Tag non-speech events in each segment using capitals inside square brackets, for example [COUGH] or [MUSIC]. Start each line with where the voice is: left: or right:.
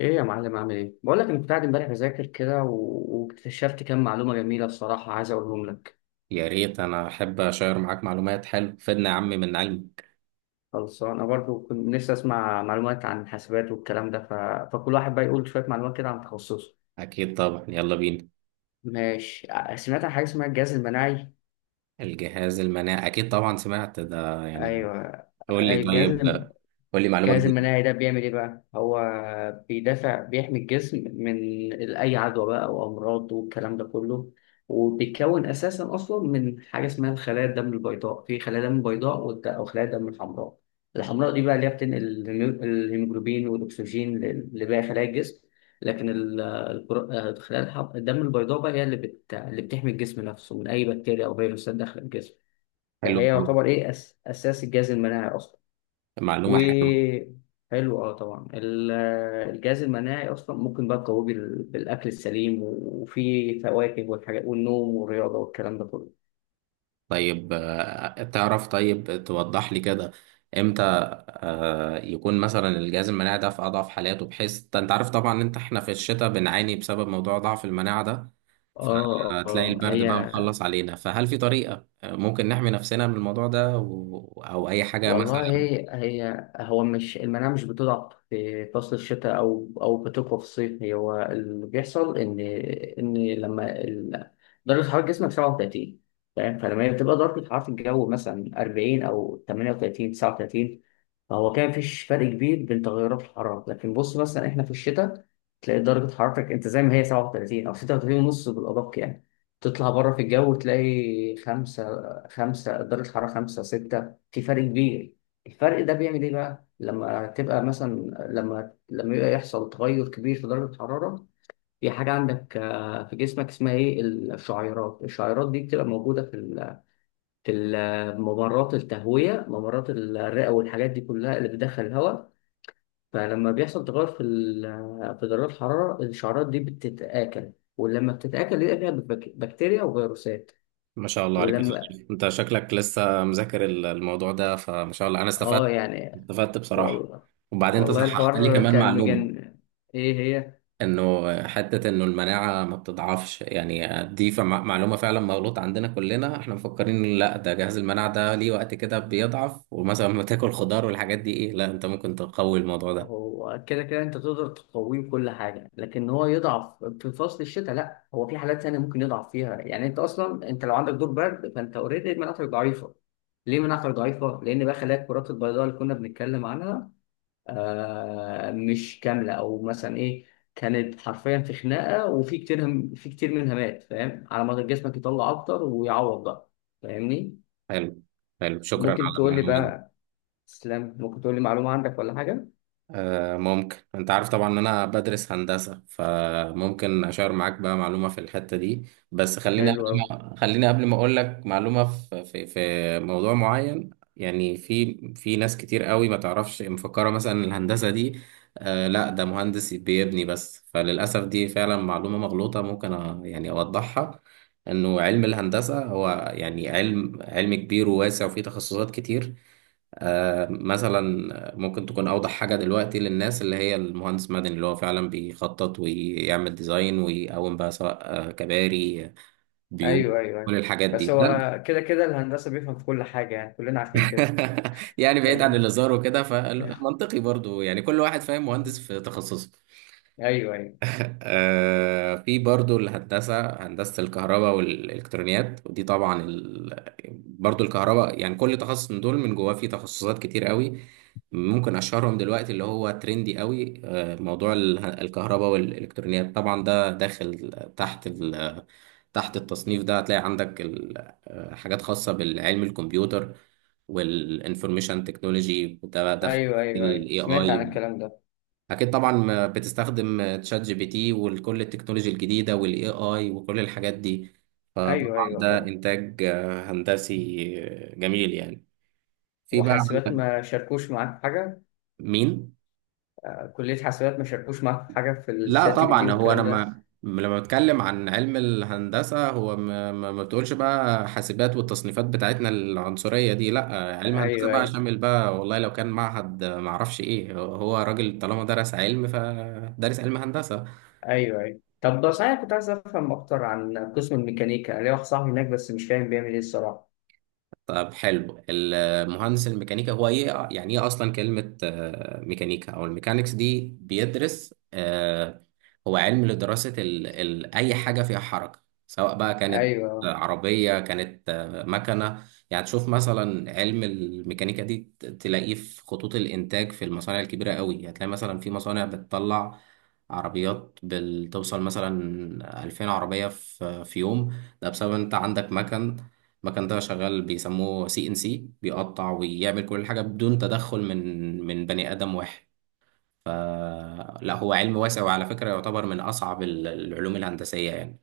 left: ايه يا معلم، عامل ايه؟ بقول لك انا كنت قاعد امبارح بذاكر كده واكتشفت كام معلومه جميله الصراحه، عايز اقولهم لك.
right: يا ريت انا احب اشير معاك معلومات حلو فدنا يا عم من علمي.
left: خلاص انا برضو كنت نفسي اسمع معلومات عن الحاسبات والكلام ده فكل واحد بقى يقول شويه معلومات كده عن تخصصه.
right: اكيد طبعا، يلا بينا.
left: ماشي، سمعت عن حاجه اسمها الجهاز المناعي.
right: الجهاز المناعي اكيد طبعا سمعت ده يعني.
left: ايوه.
right: قول لي
left: أي الجهاز؟
right: طيب،
left: الجهاز
right: قول لي معلومة جديدة.
left: المناعي ده بيعمل ايه بقى؟ هو بيدافع، بيحمي الجسم من اي عدوى بقى او امراض والكلام ده كله. وبيتكون اساسا اصلا من حاجه اسمها الخلايا الدم البيضاء، في خلايا دم بيضاء او خلايا دم الحمراء. الحمراء دي بقى اللي هي بتنقل الهيموجلوبين والاكسجين لباقي خلايا الجسم. لكن خلايا الدم البيضاء بقى هي اللي بتحمي الجسم نفسه من اي بكتيريا او فيروسات داخل الجسم.
right: حلوة
left: فهي
right: أوي.
left: يعتبر ايه، اساس الجهاز المناعي اصلا. و
right: معلومة حلوة.
left: حلو، طبعا الجهاز المناعي اصلا ممكن بقى تقويه بالاكل السليم وفي فواكه والحاجات والنوم والرياضه والكلام ده كله.
right: طيب تعرف طيب توضح لي كده امتى يكون مثلا الجهاز المناعي ده في اضعف حالاته، بحيث انت عارف طبعا ان انت احنا في الشتاء بنعاني بسبب موضوع ضعف المناعة ده. فتلاقي
left: اه
right: البرد بقى
left: هي
right: مخلص علينا، فهل في طريقة ممكن نحمي نفسنا من الموضوع ده او اي حاجة
left: والله.
right: مثلا؟
left: هي هو، مش المناعة مش بتضعف في فصل الشتاء أو بتقوى في الصيف. هي هو اللي بيحصل، إن لما درجة حرارة جسمك 37، فاهم؟ فلما هي بتبقى درجة حرارة الجو مثلا 40 أو 38 39، فهو كان مفيش فرق كبير بين تغيرات الحرارة. لكن بص مثلا، إحنا في الشتاء تلاقي درجة حرارتك أنت زي ما هي 37 أو 36 ونص بالأدق يعني. تطلع بره في الجو تلاقي خمسة، درجة حرارة خمسة ستة، في فرق كبير. الفرق ده بيعمل ايه بقى لما تبقى مثلا، لما يبقى يحصل تغير كبير في درجة الحرارة، في حاجة عندك في جسمك اسمها ايه، الشعيرات دي بتبقى موجودة في ممرات التهوية، ممرات الرئة والحاجات دي كلها اللي بتدخل الهواء. فلما بيحصل تغير في في درجة الحرارة، الشعيرات دي بتتآكل. ولما بتتآكل يبقى فيها بكتيريا وفيروسات.
right: ما شاء الله عليك يا
left: ولما،
right: صديقي، انت شكلك لسه مذاكر الموضوع ده، فما شاء الله انا استفدت،
left: اه يعني
right: استفدت بصراحة.
left: والله.
right: وبعدين انت
left: والله
right: صححت لي
left: الحوار
right: كمان
left: كان
right: معلومة،
left: مجنن. ايه هي؟
right: انه حته انه المناعه ما بتضعفش يعني، دي معلومه فعلا مغلوطه عندنا كلنا، احنا مفكرين لا ده جهاز المناعه ده ليه وقت كده بيضعف، ومثلا لما تاكل خضار والحاجات دي، ايه لا انت ممكن تقوي الموضوع ده.
left: هو كده كده انت تقدر تقويه بكل حاجه، لكن هو يضعف في فصل الشتاء لا. هو في حالات ثانيه ممكن يضعف فيها، يعني انت اصلا، انت لو عندك دور برد فانت اوريدي مناعتك ضعيفه. ليه مناعتك ضعيفه؟ لان بقى خلايا الكرات البيضاء اللي كنا بنتكلم عنها مش كامله، او مثلا ايه، كانت حرفيا في خناقه وفي كتير، هم في كتير منها مات، فاهم؟ على ما جسمك يطلع اكتر ويعوض بقى. فاهمني؟
right: حلو، حلو شكرا
left: ممكن
right: على
left: تقول لي
right: المعلومه دي.
left: بقى، تسلم، ممكن تقول لي معلومة عندك ولا حاجة؟
right: ممكن انت عارف طبعا ان انا بدرس هندسة، فممكن اشار معاك بقى معلومة في الحتة دي. بس خليني
left: حلو
right: قبل
left: أوي.
right: ما اقول لك معلومة في موضوع معين. يعني في ناس كتير قوي ما تعرفش، مفكرة مثلا إن الهندسة دي آه لا ده مهندس بيبني بس، فللأسف دي فعلا معلومة مغلوطة، ممكن يعني اوضحها انه علم الهندسة هو يعني علم، علم كبير وواسع وفيه تخصصات كتير. مثلا ممكن تكون أوضح حاجة دلوقتي للناس اللي هي المهندس مدني، اللي هو فعلا بيخطط ويعمل ديزاين ويقوم بقى، سواء كباري، بيوت،
left: أيوه، أيوه،
right: كل
left: أيوه.
right: الحاجات دي
left: بس
right: ده.
left: هو كده كده الهندسة بيفهم في كل حاجة يعني، كلنا عارفين كده.
right: [LAUGHS] يعني بعيد عن
left: فاهم.
right: الهزار وكده، فمنطقي برضو يعني كل واحد فاهم مهندس في تخصصه.
left: أيوه، أيوه.
right: [LAUGHS] في برضو الهندسة، هندسة الكهرباء والإلكترونيات، ودي طبعا برضو الكهرباء. يعني كل تخصص من دول من جواه فيه تخصصات كتير قوي. ممكن أشهرهم دلوقتي اللي هو ترندي قوي، موضوع الكهرباء والإلكترونيات. طبعا ده داخل تحت ال... تحت التصنيف ده هتلاقي عندك حاجات خاصة بالعلم الكمبيوتر والانفورميشن تكنولوجي، ده داخل
left: أيوه، أيوه،
right: ال
left: أيوه، سمعت
right: AI.
left: عن الكلام ده.
right: اكيد طبعا ما بتستخدم تشات جي بي تي وكل التكنولوجيا الجديده والاي اي وكل الحاجات دي.
left: أيوه، أيوه،
right: ده
left: طبعا.
right: انتاج هندسي، جميل يعني. في بقى
left: وحاسبات
right: عندك.
left: ما شاركوش معاك في حاجة؟
right: مين؟
left: كلية حاسبات ما شاركوش معاك في حاجة في
right: لا
left: الشات جي بي تي
right: طبعا هو انا
left: والكلام ده؟
right: ما لما بتكلم عن علم الهندسه، هو ما بتقولش بقى حاسبات والتصنيفات بتاعتنا العنصريه دي. لا علم هندسه
left: أيوه،
right: بقى
left: أيوه.
right: شامل بقى، والله لو كان معهد، ما اعرفش ايه، هو هو راجل طالما درس علم فدرس علم هندسه.
left: أيوه، أيوه، طب ده صحيح، كنت عايز أفهم أكتر عن قسم الميكانيكا، ليا واحد صاحبي هناك بس مش فاهم بيعمل إيه الصراحة.
right: طب حلو، المهندس الميكانيكا هو ايه، يعني ايه اصلا كلمة ميكانيكا او الميكانيكس دي؟ بيدرس هو علم لدراسة ال ال اي حاجة فيها حركة، سواء بقى كانت
left: أيوه
right: عربية، كانت مكنة. يعني تشوف مثلا علم الميكانيكا دي تلاقيه في خطوط الانتاج في المصانع الكبيرة قوي. هتلاقي مثلا في مصانع بتطلع عربيات، بتوصل مثلا 2000 عربية في يوم. ده بسبب انت عندك مكن، المكن ده شغال بيسموه سي ان سي، بيقطع ويعمل كل حاجة بدون تدخل من بني آدم واحد. فلا هو علم واسع، وعلى فكرة يعتبر من أصعب العلوم الهندسية يعني.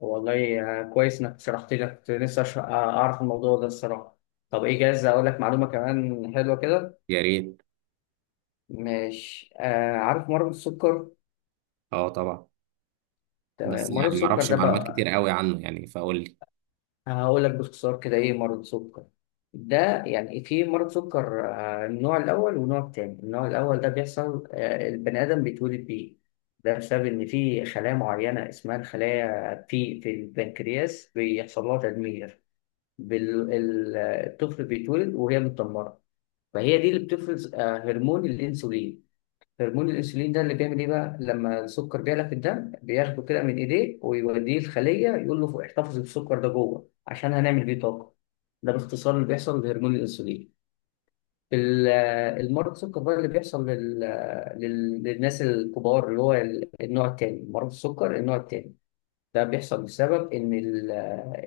left: والله، كويس انك شرحت لي، كنت لسه اعرف الموضوع ده الصراحه. طب ايه، جاهز اقول لك معلومه كمان حلوه كده؟
right: يا ريت.
left: مش عارف مرض السكر؟
right: اه طبعا، بس
left: تمام، مرض
right: يعني
left: السكر
right: معرفش
left: ده
right: معلومات كتير
left: بقى،
right: قوي عنه يعني، فقول لي.
left: هقول لك باختصار كده ايه مرض السكر. ده يعني في مرض سكر، النوع الاول والنوع التاني. النوع الاول ده بيحصل، البني ادم بيتولد بيه. ده بسبب ان في خلايا معينه اسمها الخلايا في البنكرياس بيحصل لها تدمير، بال... ال- الطفل بيتولد وهي متدمرة. فهي دي اللي بتفرز هرمون الأنسولين. هرمون الأنسولين ده اللي بيعمل إيه بقى؟ لما السكر بيعلى في الدم بياخده كده من إيديه ويوديه الخلية، يقول له احتفظ بالسكر ده جوه عشان هنعمل بيه طاقة. ده باختصار اللي بيحصل بهرمون الأنسولين. المرض السكر بقى اللي بيحصل للناس الكبار، اللي هو النوع التاني، مرض السكر النوع التاني. ده بيحصل بسبب ان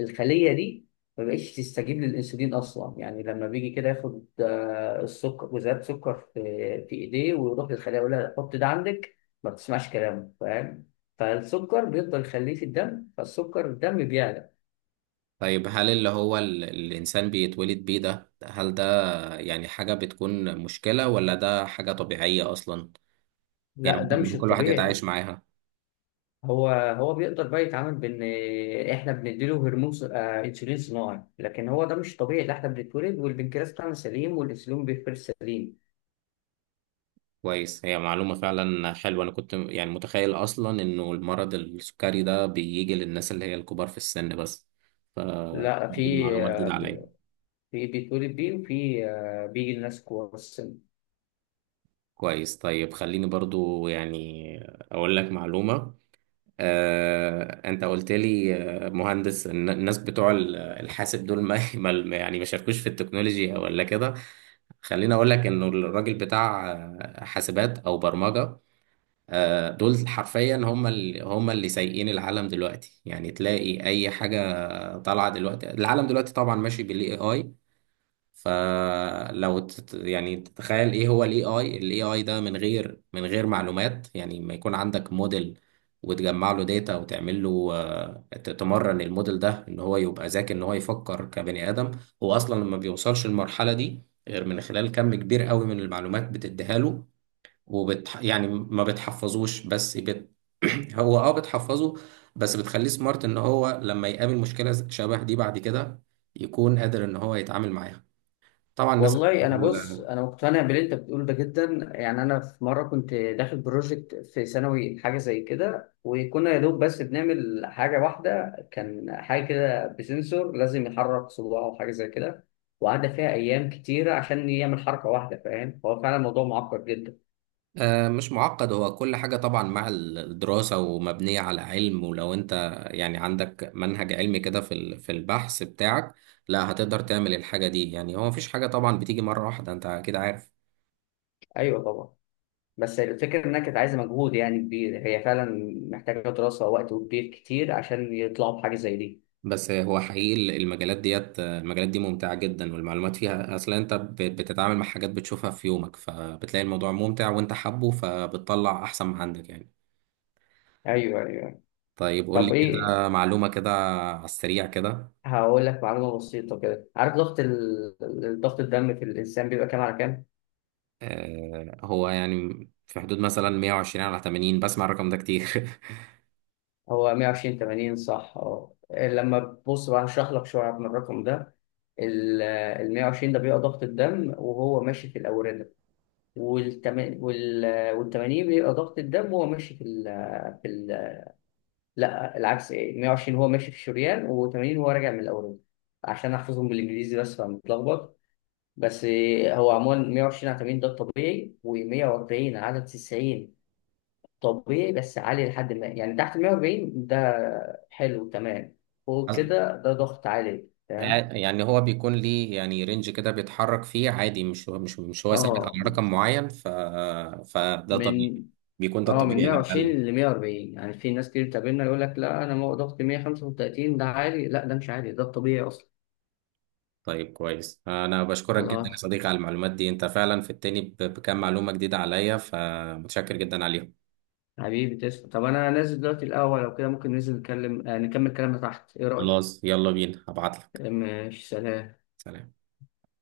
left: الخليه دي ما بقتش تستجيب للانسولين اصلا. يعني لما بيجي كده ياخد، السكر، جزيئات سكر في ايديه، ويروح للخليه يقول لها حط ده عندك، ما بتسمعش كلامه، فاهم؟ فالسكر بيفضل يخليه في الدم، فالسكر الدم بيعلى.
right: طيب، هل اللي هو الإنسان بيتولد بيه ده، هل ده يعني حاجة بتكون مشكلة، ولا ده حاجة طبيعية أصلا؟ يعني
left: لا، ده
right: ممكن،
left: مش
right: كل واحد يتعايش
left: الطبيعي.
right: معاها؟
left: هو هو بيقدر بقى يتعامل بان احنا بنديله هرمون انسولين صناعي، لكن هو ده مش طبيعي. ده احنا بنتولد والبنكرياس بتاعنا سليم والانسولين بيفرز سليم.
right: كويس، هي معلومة فعلا حلوة. أنا كنت يعني متخيل أصلا إنه المرض السكري ده بيجي للناس اللي هي الكبار في السن بس، ف
left: لا،
right: دي
left: في
right: معلومة جديدة عليا.
left: في بيتولد بيه، وفي بيجي لناس كبار السن.
right: كويس، طيب خليني برضو يعني أقول لك معلومة. أنت قلت لي مهندس الناس بتوع الحاسب دول ما [LAUGHS] يعني ما شاركوش في التكنولوجيا ولا كده. خليني أقول لك إنه الراجل بتاع حاسبات أو برمجة، دول حرفيا هم اللي، سايقين العالم دلوقتي. يعني تلاقي اي حاجه طالعه دلوقتي، العالم دلوقتي طبعا ماشي بالاي اي. فلو يعني تتخيل ايه هو الاي اي، الاي اي ده من غير، معلومات يعني، ما يكون عندك موديل وتجمع له داتا وتعمل له، تمرن الموديل ده ان هو يبقى ذكي، ان هو يفكر كبني ادم. هو اصلا ما بيوصلش للمرحله دي غير من خلال كم كبير قوي من المعلومات بتديها له. يعني ما بتحفظوش بس [CLEARS THROAT] هو اه بتحفظه، بس بتخليه سمارت ان هو لما يقابل مشكلة شبه دي بعد كده يكون قادر ان هو يتعامل معاها. طبعا الناس
left: والله انا بص،
right: بتقول،
left: انا مقتنع باللي انت بتقوله ده جدا يعني. انا في مره كنت داخل بروجكت في ثانوي حاجه زي كده، وكنا يا دوب بس بنعمل حاجه واحده، كان حاجه كده بسنسور لازم يحرك صباعه او حاجه زي كده، وقعد فيها ايام كتيره عشان يعمل حركه واحده، فاهم؟ هو فعلا الموضوع معقد جدا.
right: مش معقد، هو كل حاجة طبعا مع الدراسة ومبنية على علم. ولو انت يعني عندك منهج علمي كده في في البحث بتاعك، لا هتقدر تعمل الحاجة دي. يعني هو مفيش حاجة طبعا بتيجي مرة واحدة، انت كده عارف.
left: ايوه طبعا. بس الفكرة إنها كانت عايزة مجهود يعني كبير هي فعلا، محتاجة دراسة ووقت وكبير كتير عشان يطلعوا بحاجة زي دي.
right: بس هو حقيقي المجالات ديت، المجالات دي ممتعة جدا، والمعلومات فيها أصلا أنت بتتعامل مع حاجات بتشوفها في يومك، فبتلاقي الموضوع ممتع وأنت حابه، فبتطلع أحسن ما عندك يعني.
left: أيوه، أيوه.
right: طيب، قول لي
left: طب ايه،
right: كده معلومة كده، على السريع كده.
left: هقول لك معلومه بسيطه كده. عارف ضغط الضغط الدم في الانسان بيبقى كام على كام؟
right: آه هو يعني في حدود مثلا 120 على 80، بسمع الرقم ده كتير.
left: هو 120 80 صح. اه إيه، لما تبص بقى هشرح لك شويه من الرقم ده. ال 120 ده بيبقى ضغط الدم وهو ماشي في الاورده. وال وال وال 80 بيبقى ضغط الدم وهو ماشي في ال في ال لا العكس، ايه، 120 هو ماشي في الشريان و80 هو راجع من الاورده، عشان احفظهم بالانجليزي بس فمتلخبط بس. هو عموما 120 على 80 ده الطبيعي، و140 على 90 طبيعي بس عالي لحد ما. يعني تحت ال 140 ده حلو تمام،
right: [LAUGHS]
left: فوق
right: أص-
left: كده ده ضغط عالي تمام.
right: يعني هو بيكون ليه يعني رينج كده بيتحرك فيه عادي، مش هو مش مش هو ثابت
left: اه
right: على رقم معين. فده طبيعي،
left: من
right: بيكون ده
left: اه من
right: الطبيعي يعني.
left: 120 ل 140، يعني في ناس كتير بتقابلنا يقول لك لا انا ضغطي 135 ده عالي، لا ده مش عالي ده الطبيعي اصلا.
right: طيب كويس، انا بشكرك جدا يا
left: خلاص،
right: صديقي على المعلومات دي. انت فعلا في التاني بكام معلومة جديدة عليا، فمتشكر جدا عليهم.
left: حبيبي تسلم. طب انا نازل دلوقتي الاول، لو كده ممكن ننزل نتكلم، نكمل كلامنا تحت، ايه رايك؟
right: خلاص، يلا بينا هبعت لك.
left: ماشي، سلام.
right: سلام.